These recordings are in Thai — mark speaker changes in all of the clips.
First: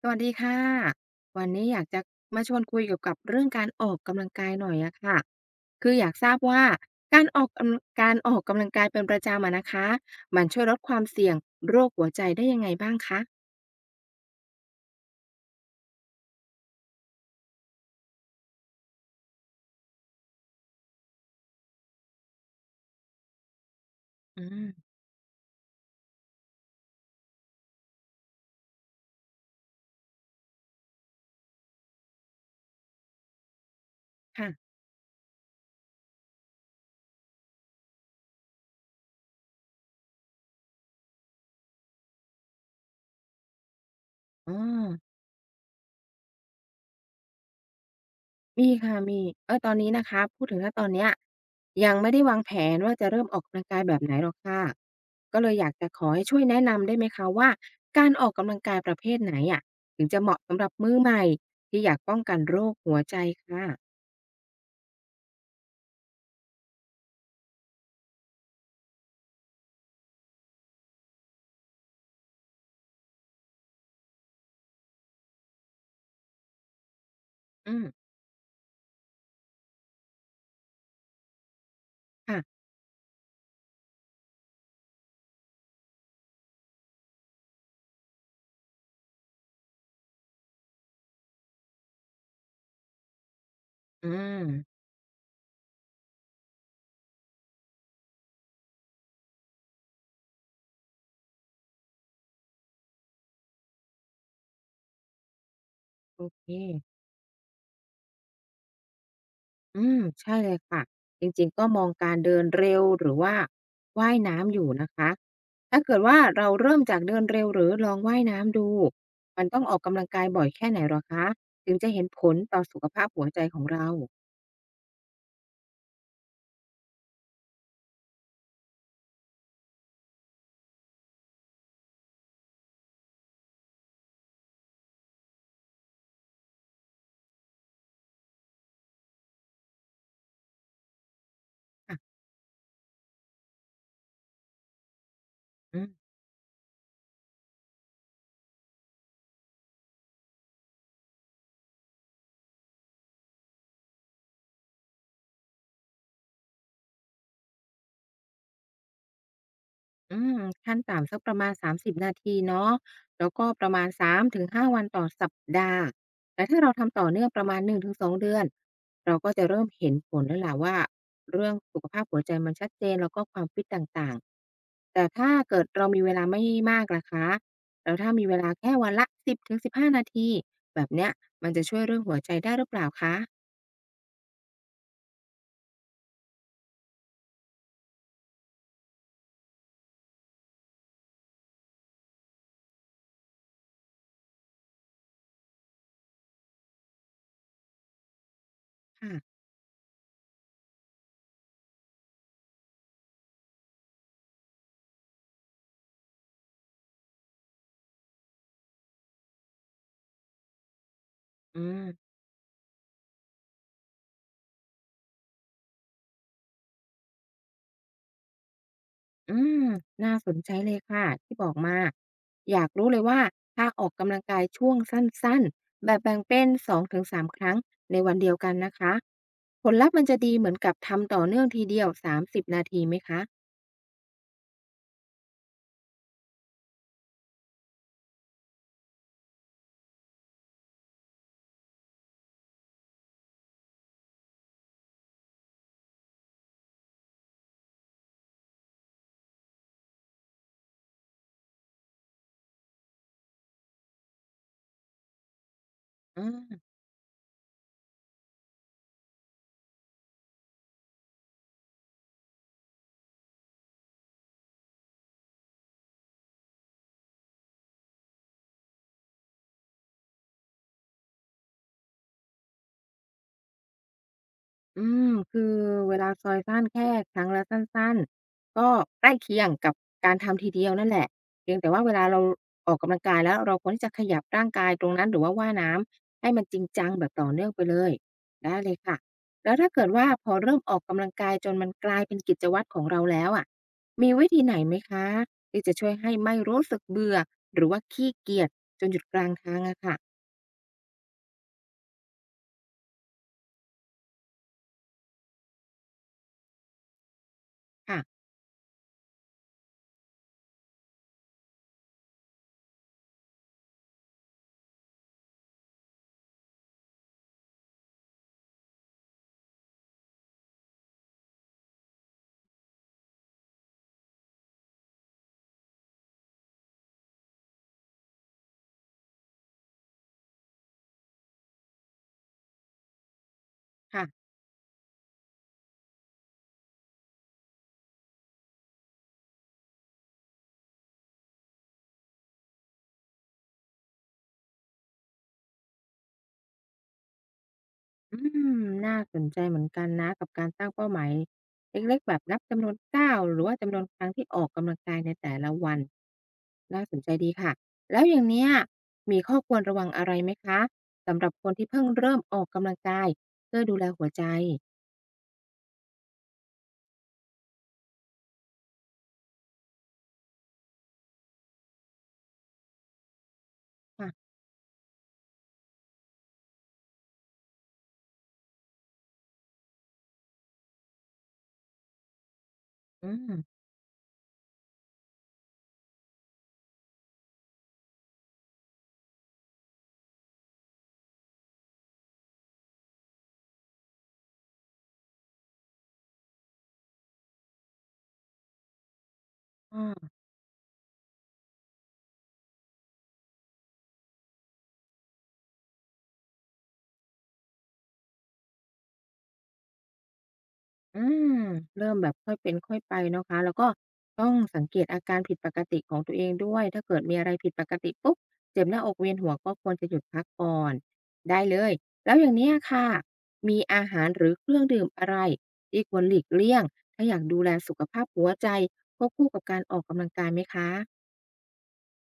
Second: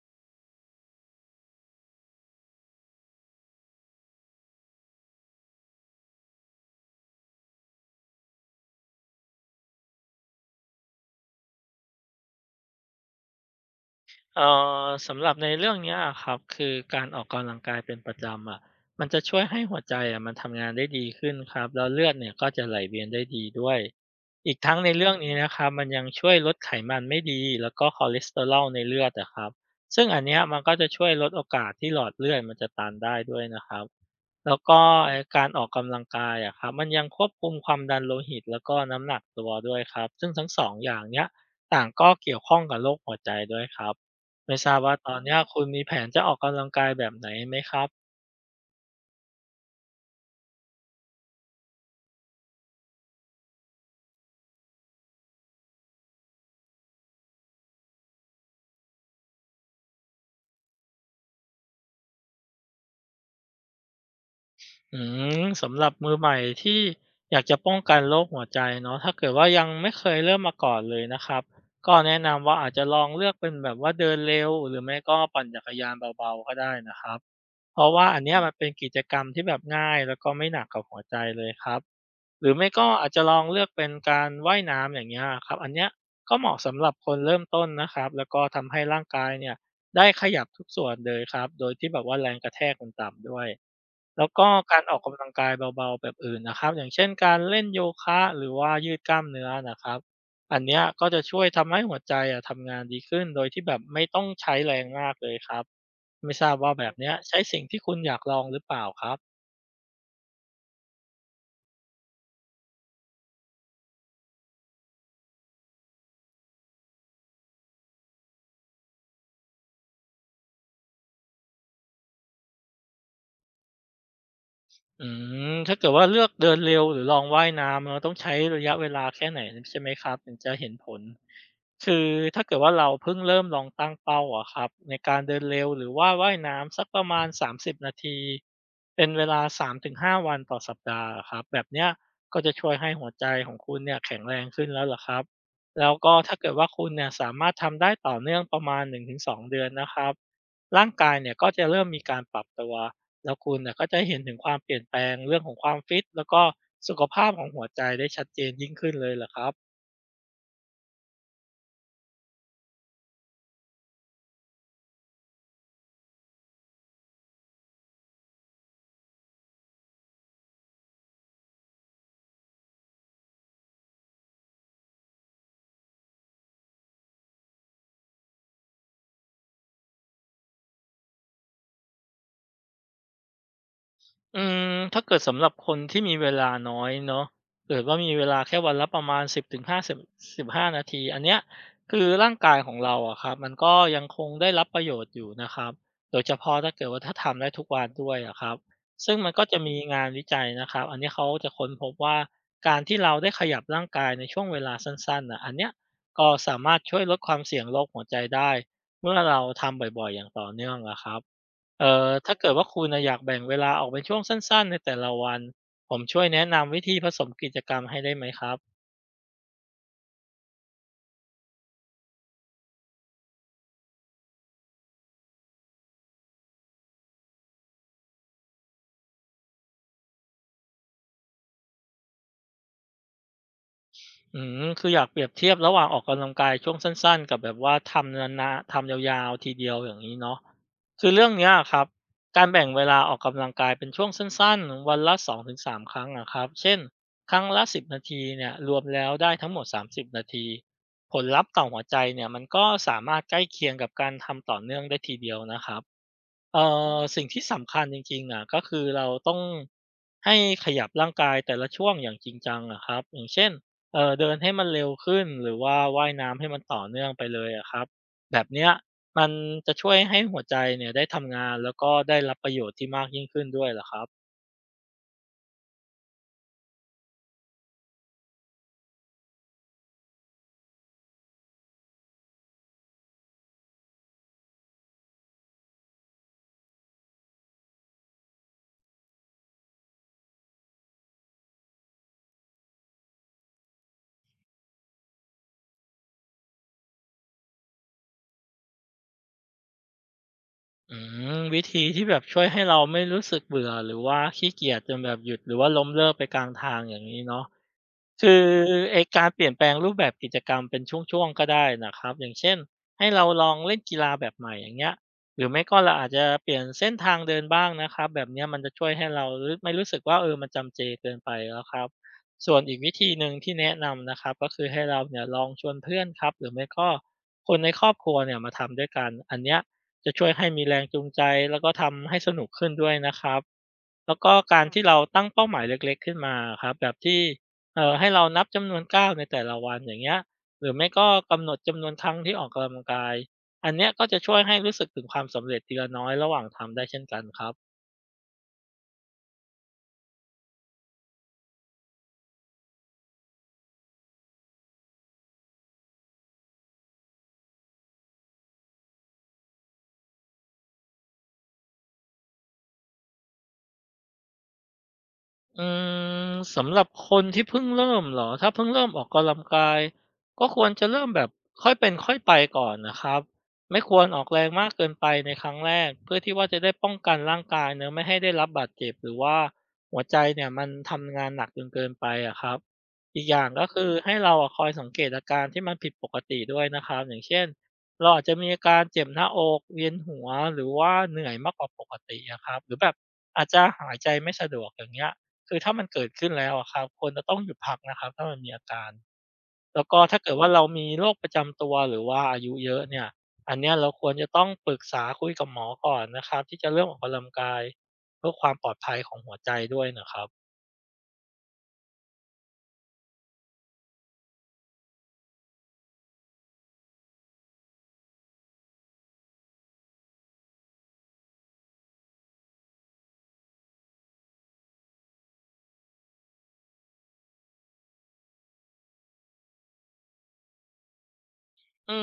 Speaker 1: สวัสดีค่ะ วันนี้อยากจะมาชวนคุยเกี่ยวกับเรื่องการออกกำลังกายหน่อยอะค่ะคืออยากทราบว่าการออกกำลังกายเป็นประจำอะนะคะ มันช่วยลดความเสี่ยงโรคหัวใจได้ยังไงบ้างคะ
Speaker 2: เอ่สำหรับในเรื่องเนี้ยครับคือการออกกำลังกายเป็นประจำอะมันจะช่วยให้หัวใจอะมันทำงานได้ดีขึ้นครับแล้วเลือดเนี่ยก็จะไหลเวียนได้ดีด้วย
Speaker 1: อื
Speaker 2: อีกทั้ง
Speaker 1: ม
Speaker 2: ในเรื่องนี้นะครับมันยังช่วยลดไขมันไม่ดีแล้วก็คอเลสเตอรอลในเลือดอะครับซึ่งอันเนี้ยมันก็จะช่วยลดโอกาสที่หลอดเลือดมันจะตันได้ด้วยนะครับ
Speaker 1: ค่ะ
Speaker 2: แล้วก็ไอ้การออกกำลังกายอะครับมันยังควบคุมความดันโลหิตแล้วก็น้ำหนักตัวด้วยครับซึ่งทั้งสองอย่างเนี้ยต่างก็เกี่ยวข้องกับโรคหัวใจด้วยครับ
Speaker 1: อ๋อ
Speaker 2: ไม่ทราบว่าตอนเนี้ยคุณมีแผนจะออกกำลังกายแบบไหนไหมครับ
Speaker 1: มีค่ะมีเออตอนนี้นะคะพูดถึงถ้าตอนเนี้ยยังไม่ได้วางแผนว่าจะเริ่มออกกำลังกายแบบไหนหรอกค่ะก็เลยอยากจะขอให้ช่วยแนะนำได้ไหมคะว่าการออกกำลังกายประเภทไหนอะถึงจะเหมาะสำหรับมือใหม่ที่อยากป้องกันโรคหัวใจค่ะ
Speaker 2: อืมสำหรับมือใหม่ที่อยากจะป้องกันโรคหัวใจเนาะถ้าเกิดว่ายังไม่เคยเริ่มมาก่อนเลยนะครับก็แนะนำว่าอาจจะลองเลือกเป็นแบบว่าเดินเร็วหรือไม่ก็ปั่นจักรยานเบาๆก็ได้นะครับ
Speaker 1: อื
Speaker 2: เพ
Speaker 1: ม
Speaker 2: ราะว่าอันเนี้ยมันเป็นกิจกรรมที่แบบง่ายแล้วก็ไม่หนักกับหัวใจเลยครับ หรือ
Speaker 1: ค่ะ
Speaker 2: ไม่ก็อาจจะลองเลือกเป็นการว่ายน้ำอย่างเงี้ยครับอันเนี้ยก็เหมาะสำหรับคนเริ่มต้นนะครับแล้วก็ทำให้ร่างกายเนี่ยได้ขยับทุกส่วนเลยครับโดยที่แบบว่าแรงกระแทกมันต่ำด้วย
Speaker 1: อื
Speaker 2: แล้ว
Speaker 1: ม
Speaker 2: ก็การออกกำลังกายเบาๆแบบอื่นนะครับอย่างเช่นการเล่นโยคะหรือว่ายืดกล้ามเนื้อนะครับอันเนี้ยก็จะช่วยทำให้หัวใจอะทำงานดีขึ้นโดยที่แบบไม่ต้องใช้แรงมากเลยครับ
Speaker 1: โอ
Speaker 2: ไม่ท
Speaker 1: เค
Speaker 2: ราบว่าแบบเนี้ยใช้สิ่งที่คุณอยากลองหรือเปล่าครับ
Speaker 1: อืมใช่เลยค่ะจริงๆก็มองการเดินเร็วหรือว่าว่ายน้ำอยู่นะคะถ้าเกิดว่าเราเริ่มจากเดินเร็วหรือลองว่ายน้ำดูมันต้องออกกำลังกายบ่อยแค่ไหนเหรอคะถึงจะเห็นผลต่อสุขภาพหัวใจของเรา
Speaker 2: อืมถ้าเกิดว่าเลือกเดินเร็วหรือลองว่ายน้ำเราต้องใช้ระยะเวลาแค่ไหนใช่ไหมครับถึงจะเห็นผลคือถ้าเกิดว่าเราเพิ่งเริ่มลองตั้งเป้าอะครับในการเดินเร็วหรือว่าว่ายน้ำสักประมาณสามสิบนาทีเป็นเวลาสามถึงห้าวันต่อสัปดาห์อะครับแบบเนี้ย
Speaker 1: ค่ะ
Speaker 2: ก็จะช่วยให้หัวใจของคุณเนี่ยแข็งแรงขึ้นแล้วล่ะครับ
Speaker 1: อืม
Speaker 2: แล้วก็ถ้าเกิดว่าคุณเนี่ยสามารถทำได้ต่อเนื่องประมาณหนึ่งถึงสองเดือนนะครับร่างกายเนี่ยก็จะเริ่มมีการปรับตัว แล้วคุณน่ะก็จะเห็นถึงความเปลี่ยนแปลงเรื่องของความฟิตแล้วก็สุขภาพของหัวใจได้ชัดเจนยิ่งขึ้นเลยเหรอครับ
Speaker 1: อืมขั้นต่ำสักประมาณ30นาทีเนาะแล้วก็ประมาณ3-5วันต่อสัปดาห์แต่ถ้าเราทำต่อเนื่องประมาณ1-2เดือนเราก็จะเริ่มเห็นผลแล้วล่ะว่าเรื่องสุขภาพหัวใจมันชัดเจนแล้วก็ความฟิตต่างๆแต่ถ้าเกิดเรามีเวลาไม่มากล่ะคะแล้วถ้ามีเวลาแค่วันละ10-15นาทีแบบเนี้ยมันจะช่วยเรื่องหัวใจได้หรือเปล่าคะ
Speaker 2: อืมถ้าเกิดสำหรับคนที่มีเวลาน้อยเนาะเกิดว่ามีเวลาแค่วันละประมาณ1 0บถึงห15นาทีอันเนี้ยคือร่างกายของเราอะครับมันก็ยังคงได้รับประโยชน์อยู่นะครับโดยเฉพาะถ้าเกิดว่าถ้าทำได้ทุกวันด้วยอะครับซึ่งมัน
Speaker 1: ค่ะ
Speaker 2: ก็จะมีงานวิจัยนะครับอันนี้เขาจะค้นพบว่าการที่เราได้ขยับร่างกายในช่วงเวลาสั้นๆน่ะอันเนี้ยก็สามารถช่วยลดความเสี่ยงโรคหัวใจได้เมื่อเราทำบ่อยๆอย่างต่อเนื่องอะครับ
Speaker 1: อืม
Speaker 2: ถ้าเกิดว่าคุณน่ะอยากแบ่งเวลาออกเป็นช่วงสั้นๆในแต่ละวันผมช่วยแนะนำวิธีผสมกิจกรรมให้ได้ไหมครับ
Speaker 1: อืมน่าสนใจเลยค่ะที่บอกมา อยากรู้เลยว่าถ้าออกกำลังกายช่วงสั้นๆแบบแบ่งเป็น2-3ครั้งในวันเดียวกันนะคะผลลัพธ์มันจะดีเหมือนกับทำต่อเนื่องทีเดียว30นาทีไหมคะ
Speaker 2: อืมคืออยากเปรียบเทียบระหว่างออกกำลังกายช่วงสั้นๆกับแบบว่าทำนานาทำยาวๆทีเดียวอย่างงี้เนาะคือเรื่องเนี้ยอะครับการแบ่งเวลาออกกำลังกายเป็นช่วงสั้นๆวันละ2มครั้งอะครับเช่นครั้งละ10นาทีเนี่ยรวมแล้วได้ทั้งหมดสามสิ0นาทีผลลัพธ์ต่อหัวใจเนี่ยมันก็สามารถใกล้เคียงกับการทำต่อเนื่องได้ทีเดียวนะครับ
Speaker 1: อา
Speaker 2: เอ่สิ่งที่สำคัญจริงๆอะก็คือเราต้องให้ขยับร่างกายแต่ละช่วงอย่างจริงจังอะครับอย่างเช่นเดินให้มันเร็วขึ้นหรือว่าว่ายน้ำให้มันต่อเนื่องไปเลยอะครับแบบเนี้ยมันจะช่วยให้หัวใจเนี่ยได้ทำงานแล้วก็ได้รับประโยชน์ที่มากยิ่งขึ้นด้วยล่ะครับ
Speaker 1: อืมคือเวลาซอยสั้นแค่ครั้งละสั้นๆก็ใกล้เคียงกับการทำทีเดียวนั่นแหละเพียงแต่ว่าเวลาเราออกกำลังกายแล้วเราควรที่จะขยับร่างกายตรงนั้นหรือว่าว่ายน้ำให้มันจริงจังแบบต่อเนื่องไปเลยได้เลยค่ะแล้วถ้าเกิดว่าพอเริ่มออกกำลังกายจนมันกลายเป็นกิจวัตรของเราแล้วอะมีวิธีไหนไหมคะที่จะช่วยให้ไม่รู้สึกเบื่อหรือว่าขี้เกียจจนหยุดกลางทางอะค่ะ
Speaker 2: อืมวิธีที่แบบช่วยให้เราไม่รู้สึกเบื่อหรือว่าขี้เกียจจนแบบหยุดหรือว่าล้มเลิกไปกลางทางอย่างนี้เนาะ
Speaker 1: ค่ะ
Speaker 2: คือไอการเปลี่ยนแปลงรูปแบบกิจกรรมเป็นช่วงๆก็ได้นะครับอย่างเช่นให้เราลองเล่นกีฬาแบบใหม่อย่างเงี้ยหรือไม่ก็เราอาจจะเปลี่ยนเส้นทางเดินบ้างนะครับแบบเนี้ยมันจะช่วยให้เรารู้ไม่รู้สึกว่าเออมันจำเจเกินไปแล้วครับส่วนอีกวิธีหนึ่งที่แนะนำนะครับก็คือให้เราเนี่ยลองชวนเพื่อนครับหรือไม่ก็คนในครอบครัวเนี่ยมาทำด้วยกันอันเนี้ยจะช่วยให้มีแรงจูงใจแล้วก็ทำให้สนุกขึ้นด้วยนะครับแล้ว
Speaker 1: ค่ะ
Speaker 2: ก็การที่เราตั้งเป้าหมายเล็กๆขึ้นมาอะครับแบบที่ ให้เรานับจำนวนก้าวในแต่ละวันอย่างเงี้ยหรือไม่ก็กำหนดจำนวนครั้งที่ออกกำลังกายอันเนี้ยก็จะช่วยให้รู้สึกถึงความสำเร็จทีละน้อยระหว่างทำได้เช่นกันครับ
Speaker 1: อืมน่าสนใจเหมือนกันนะกับการตั้งเป้าหมายเล็กๆแบบนับจำนวนก้าวหรือว่าจำนวนครั้งที่ออกกำลังกายในแต่ละวันน่าสนใจดีค่ะแล้วอย่างเนี้ยมีข้อควรระวังอะไรไหมคะสำหรับคนที่เพิ่งเริ่มออกกำลังกายเพื่อดูแลหัวใจ
Speaker 2: อืมสำหรับคนที่เพิ่งเริ่มเหรอถ้าเพิ่งเริ่มออกกำลังกายก็ควรจะเริ่มแบบค่อยเป็นค่อยไปก่อนนะครับไม่ควรออ
Speaker 1: ค่ะ
Speaker 2: กแรงมากเกินไปในครั้งแรกเพื่อที่ว่าจะได้ป้องกันร่างกายเนอะไม่ให้ได้รับบาดเจ็บหรือว่าหัวใจเนี่ยมันทำงานหนักจนเกินไปอะครับ
Speaker 1: อื
Speaker 2: อีกอ
Speaker 1: ม
Speaker 2: ย่างก็คือให้เราอะคอยสังเกตอาการที่มันผิดปกติด้วยนะครับอย่างเช่นเราอาจจะมีอาการเจ็บหน้าอกเวียนหัวหรือว่าเหนื่อยมากกว่าปกติอะครับหรือแบบอาจจะหายใจไม่สะดวกอย่างเงี้ย คือถ้ามันเกิดขึ้นแล้วอะครับควรจะต้องหยุดพักนะครับถ้ามันมีอาการแล้วก็
Speaker 1: อา
Speaker 2: ถ้าเกิดว่าเรามีโรคประจำตัวหรือว่าอายุเยอะเนี่ยอันเนี้ยเราควรจะต้องปรึกษาคุยกับหมอก่อนนะครับที่จะเรื่องออกกำลังกายเพื่อความปลอดภัยของหัวใจด้วยนะครับ
Speaker 1: อืมเริ่มแบบค่อยเป็นค่อยไปเนาะคะแล้วก็ต้องสังเกตอาการผิดปกติของตัวเองด้วยถ้าเกิดมีอะไรผิดปกติปุ๊บเจ็บหน้าอกเวียนหัวก็ควรจะหยุดพักก่อนได้เลยแล้วอย่างเนี้ยค่ะมีอาหารหรือเครื่องดื่มอะไรที่ควรหลีกเลี่ยงถ้าอยากดูแลสุขภาพหัวใจควบคู่กับการออกกำลังกายไหมคะ
Speaker 2: อื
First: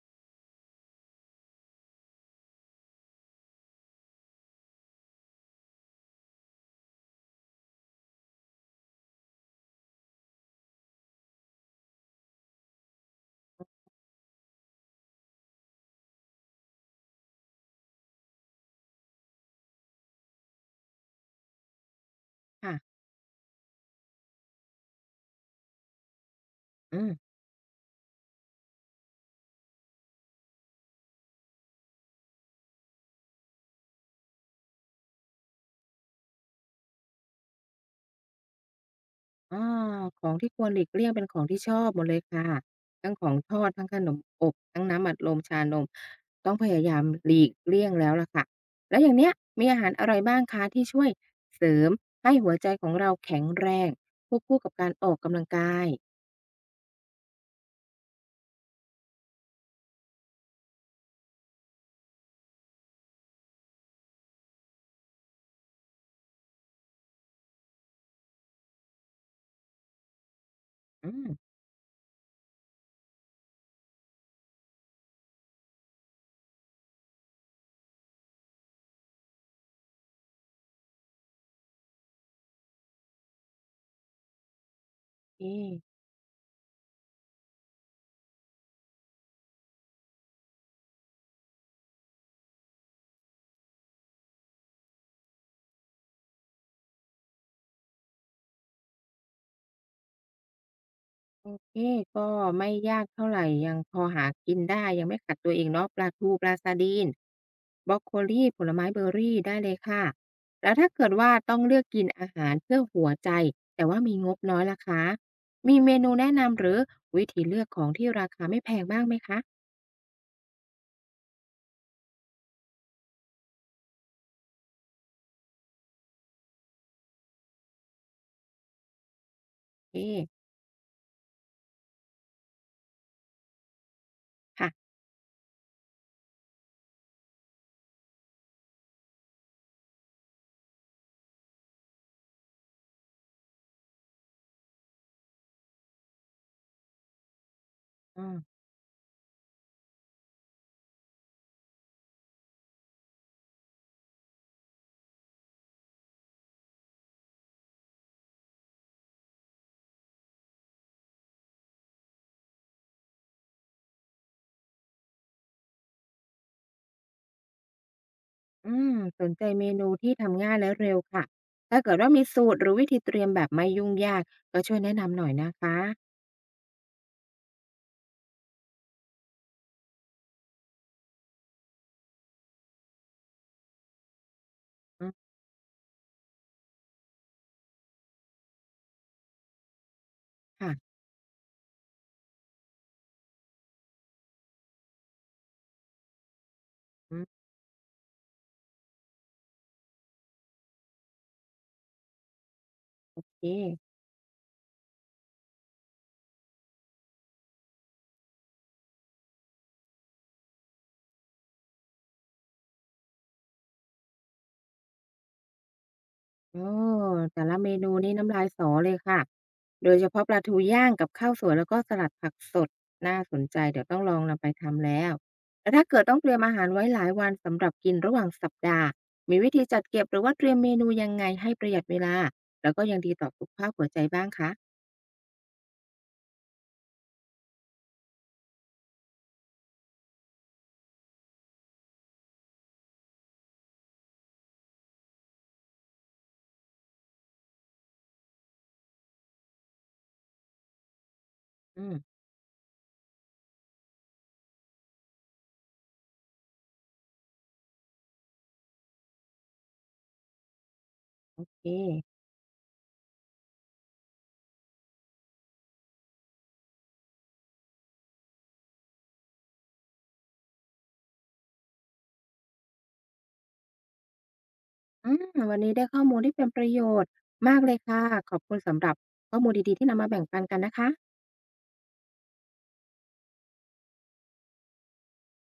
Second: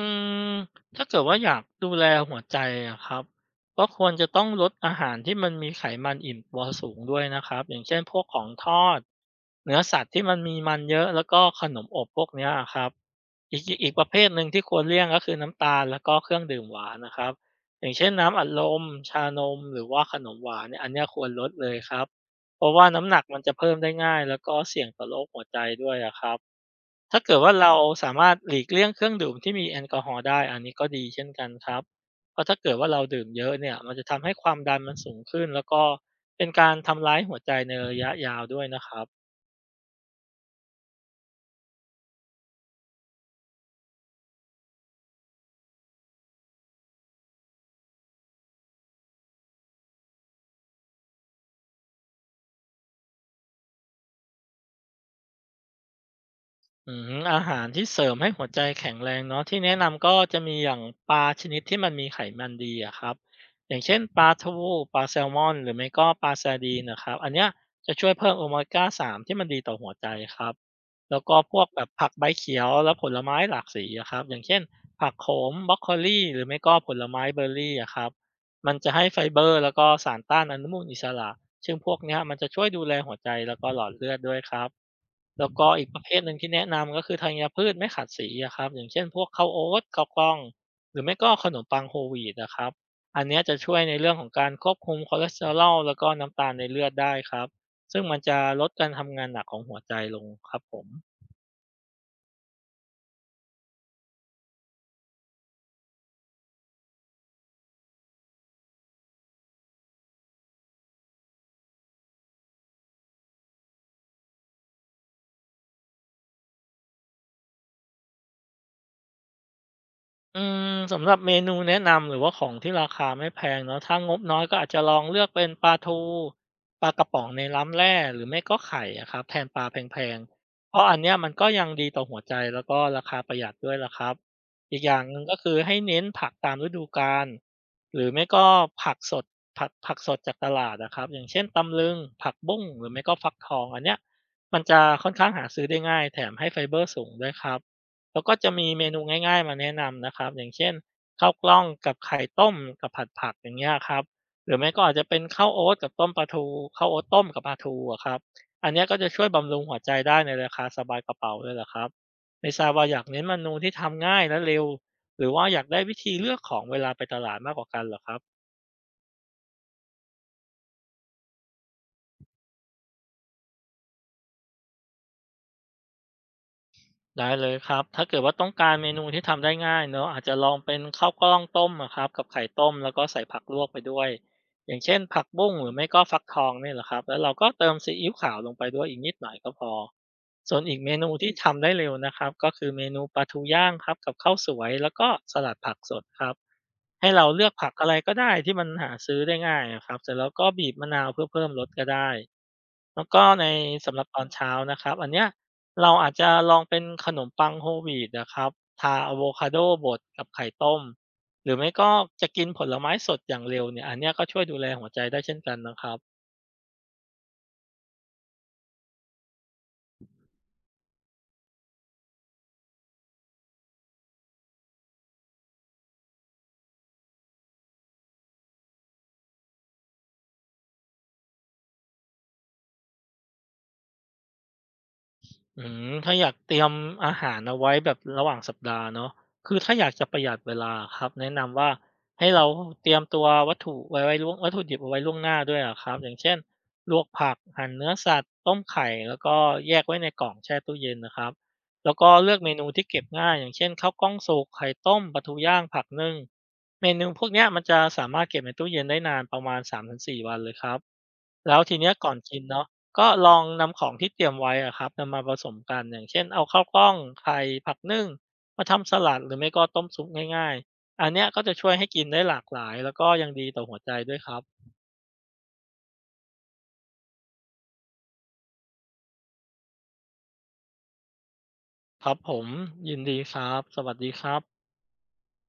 Speaker 2: มถ้าเกิดว่าอยากดูแลหัวใจอะครับก็ควรจะต้องลดอาหารที่มันมีไขมันอิ่มตัวสูงด้วยนะครับอย่างเช่นพวกของทอดเนื้อสัตว์ที่มันมีมันเยอะแล้วก็ขนมอบพวกเนี้ยครับอีกประเภทหนึ่งที่ควรเลี่ยงก็คือน้ำตาลแล้วก็เครื่องดื่มหวานนะครับอย่างเช่นน้ำอัดลมชานมหรือว่าขนมหวานเนี่ยอันเนี้ยควรลดเลยครับเพราะว่า
Speaker 1: ค่ะ
Speaker 2: น้ำหนักมันจะเพิ่มได้ง่ายแล้วก็เสี่ยงต่อโรคหัวใจด้วยอะครับ
Speaker 1: อื
Speaker 2: ถ้า
Speaker 1: ม
Speaker 2: เกิดว่าเราสามารถหลีกเลี่ยงเครื่องดื่มที่มีแอลกอฮอล์ได้อันนี้ก็ดีเช่นกันครับเพราะถ้าเกิดว่าเราดื่มเยอะเนี่ยมันจะทำให้ความดันมันสูงขึ้นแล้วก็เป็นการทำร้ายหัวใจในระยะยาวด้วยนะครับ
Speaker 1: อาของที่ควรหลีกเลี่ยงเป็นของที่ชอบหมดเลยค่ะทั้งของทอดทั้งขนมอบทั้งน้ำอัดลมชานมต้องพยายามหลีกเลี่ยงแล้วล่ะค่ะแล้วอย่างเนี้ยมีอาหารอะไรบ้างคะที่ช่วยเสริมให้หัวใจของเราแข็งแรงควบคู่กับการออกกำลังกาย
Speaker 2: อืมอาหารที่เสริมให้หัวใจแข็งแรงเนาะที่แนะนำก็จะมีอย่างปลาชนิดที่มันมีไขมันดีอะครับอย่างเช่นปลาทูปลาแซลมอนหรือไม่ก็ปลาซารดีนนะครับอันเนี้ยจะช่วยเพิ่มโอเมกาสามที่มันดีต่อหัวใจครับ
Speaker 1: อื
Speaker 2: แล้ว
Speaker 1: ม
Speaker 2: ก็พวกแบบผักใบเขียวและผลไม้หลากสีอะครับอย่างเช่นผักโขมบรอกโคลีหรือไม่ก็ผลไม้เบอร์รี่อะครับมันจะให้ไฟเบอร์แล้วก็สารต้านอนุมูลอิสระซึ่งพวกเนี้ยมันจะช่วยดูแลหัวใจแล้วก็หลอดเลือดด้วยครับ
Speaker 1: โอเ
Speaker 2: แล้วก็อีก
Speaker 1: ค
Speaker 2: ประเภทหนึ่งที่แนะนำก็คือธัญพืชไม่ขัดสีอะครับอย่างเช่นพวกข้าวโอ๊ตข้าวกล้องหรือไม่ก็ขนมปังโฮลวีตนอะครับอันเนี้ยจะช่วยในเรื่องของการควบคุมคอเลสเตอรอลแล้วก็น้ำตาลในเลือดได้ครับซึ่งมันจะลดการทำงานหนักของหัวใจลงครับผม
Speaker 1: โอเคก็ไม่ยากเท่าไหร่ยังพอหากินได้ยังไม่ขัดตัวเองเนาะปลาทูปลาสาดีนบรอกโคลีผลไม้เบอร์รี่ได้เลยค่ะแล้วถ้าเกิดว่าต้องเลือกกินอาหารเพื่อหัวใจแต่ว่ามีงบน้อยล่ะคะมีเมนูแนะนำหรือวิธีเลือกของที่ราคาไม่แพงบ้างไหมคะ
Speaker 2: อืมสำหรับเมนูแนะนำหรือว่าของที่ราคาไม่แพงเนาะถ้างบน้อยก็อาจจะลองเลือกเป็นปลาทูปลากระป๋องในร้านแร่หรือไม่ก็ไข่อะครับแทนปลาแพ
Speaker 1: เ
Speaker 2: ง
Speaker 1: ค
Speaker 2: ๆเพราะอันเนี้ยมันก็ยังดีต่อหัวใจแล้วก็ราคาประหยัดด้วยล่ะครับ
Speaker 1: ค่ะ
Speaker 2: อีกอย่างหนึ่งก็คือให้เน้นผักตามฤดูกาลหรือไม่ก็ผักสดผักสดจากตลาดอะครับอย่างเช่นตำลึงผักบุ้งหรือไม่ก็ฟักทองอันเนี้ยมันจะค่อนข้างหาซื้อได้ง่ายแถมให้ไฟเบอร์สูงด้วยครับ แล้ว
Speaker 1: อ้อ
Speaker 2: ก็จะมีเมนูง่ายๆมาแนะนำนะครับอย่างเช่นข้าวกล้องกับไข่ต้มกับผัดผักอย่างเงี้ยครับหรือไม่ก็อาจจะเป็นข้าวโอ๊ตกับต้มปลาทูข้าวโอ๊ตต้มกับปลาทูอะครับอันเนี้ยก็จะช่วยบำรุงหัวใจได้ในราคาสบายกระเป๋าเลยแหละครับไม่ทราบว่าอยากเน้นเมนูที่ทำง่ายและเร็วหรือว่าอยากได้วิธีเลือกของเวลาไปตลาดมากกว่ากันเหรอครับ
Speaker 1: อืมสนใจเมนูที่ทำง่ายและเร็วค่ะถ้าเกิดว่ามีสูตรหรือวิธีเตรียมแบบไม่ยุ่งยากก็ช่วยแนะนำหน่อยนะคะ
Speaker 2: ได้เลยครับถ้าเกิดว่าต้องการเมนูที่ทำได้ง่ายเนอะอาจจะลองเป็นข้าวกล้องต้มอะครับกับไข่ต้มแล้วก็ใส่ผักลวกไปด้วยอย่างเช่น
Speaker 1: อืม
Speaker 2: ผักบุ้งหรือไม่ก็ฟักทองนี่แหละครับแล้วเราก็เติมซีอิ๊วขาวลงไปด้วยอีกนิดหน่อยก็พอส่วนอีกเม
Speaker 1: ค่ะ
Speaker 2: นูที่ทำได้เร็วนะครับก็คือเมนูปลาทูย่างครับกับข้าวสวยแล้วก็สลัดผักสดครับให้
Speaker 1: อื
Speaker 2: เรา
Speaker 1: ม
Speaker 2: เลือกผักอะไรก็ได้ที่มันหาซื้อได้ง่ายอะครับเสร็จแล้วก็บีบมะนาวเพื่อเพิ่มรสก็ได้ แล้วก็
Speaker 1: เ
Speaker 2: ใน
Speaker 1: ค
Speaker 2: สำหรับตอนเช้านะครับอันเนี้ยเราอาจจะลองเป็นขนมปังโฮลวีตนะครับทาอะโวคาโดบดกับไข่ต้มหรือไม่ก็จะกินผลไม้สดอย่างเร็วเนี่ยอันเนี้ยก็ช่วยดูแลหัวใจได้เช่นกันนะครับ
Speaker 1: โอ้แต่ละเมนูนี่น้ำลายสอเลยค่ะโดยเฉพาะปลาทูย่างกับข้าวสวยแล้วก็สลัดผักสดน่าสนใจเดี๋ยวต้องลองนำไปทำแล้วแล้วถ้าเกิดต้องเตรียมอาหารไว้หลายวันสำหรับกินระหว่างสัปดาห์มีวิธีจัดเก็บหรือว่าเตรียมเมนูยังไงให้ประหยัดเวลาแล้วก็ยังดีต่อสุขภาพหัวใจบ้างคะ
Speaker 2: อืถ้าอยากเตรียมอาหารเอาไว้แบบระหว่างสัปดาห์เนาะคือถ้าอยากจะประหยัดเวลาครับแนะนำว่าให้เราเตรียมตัววัตถุไว้ไว้ล่วงวัตถุดิบเอาไว้ล่วงหน้าด้วยอะครับอย่างเช่นลวกผักหั่นเนื้อสัตว์ต้มไข่แล้วก็แยกไว้ในกล่องแช่ตู้เย็นนะครับ
Speaker 1: อื
Speaker 2: แล้
Speaker 1: ม
Speaker 2: วก็เลือกเมนูที่เก็บง่ายอย่างเช่นข้าวกล้องสุกไข่ต้มปลาทูย่างผักนึ่งเมนูพวกเนี้ยมันจะสามารถเก็บในตู้เย็นได้นานประมาณ3 ถึง 4 วันเลยครับ
Speaker 1: โอ
Speaker 2: แล้ว
Speaker 1: เ
Speaker 2: ทีเนี้ยก่อน
Speaker 1: ค
Speaker 2: กินเนาะ ก็ลองนำของที่เตรียมไว้อะครับนำมาผสมกันอย่างเช่นเอาข้าวกล้องไข่ผักนึ่งมาทำสลัดหรือไม่ก็ต้มซุปง่ายๆอันเนี้ยก็จะช่วยให้กินได้หลากหลายแล้วก็ยังดีต่อหัวใจด้วยครับ
Speaker 1: อืมวันนี้ได้ข้อมูลที่เป็นประโยชน์มากเลยค่ะขอบคุณสำหรับข้อมูลดีๆที่นำมาแบ่งปันกันนะคะ
Speaker 2: ครับผมยินดีครับสวัสดีครับ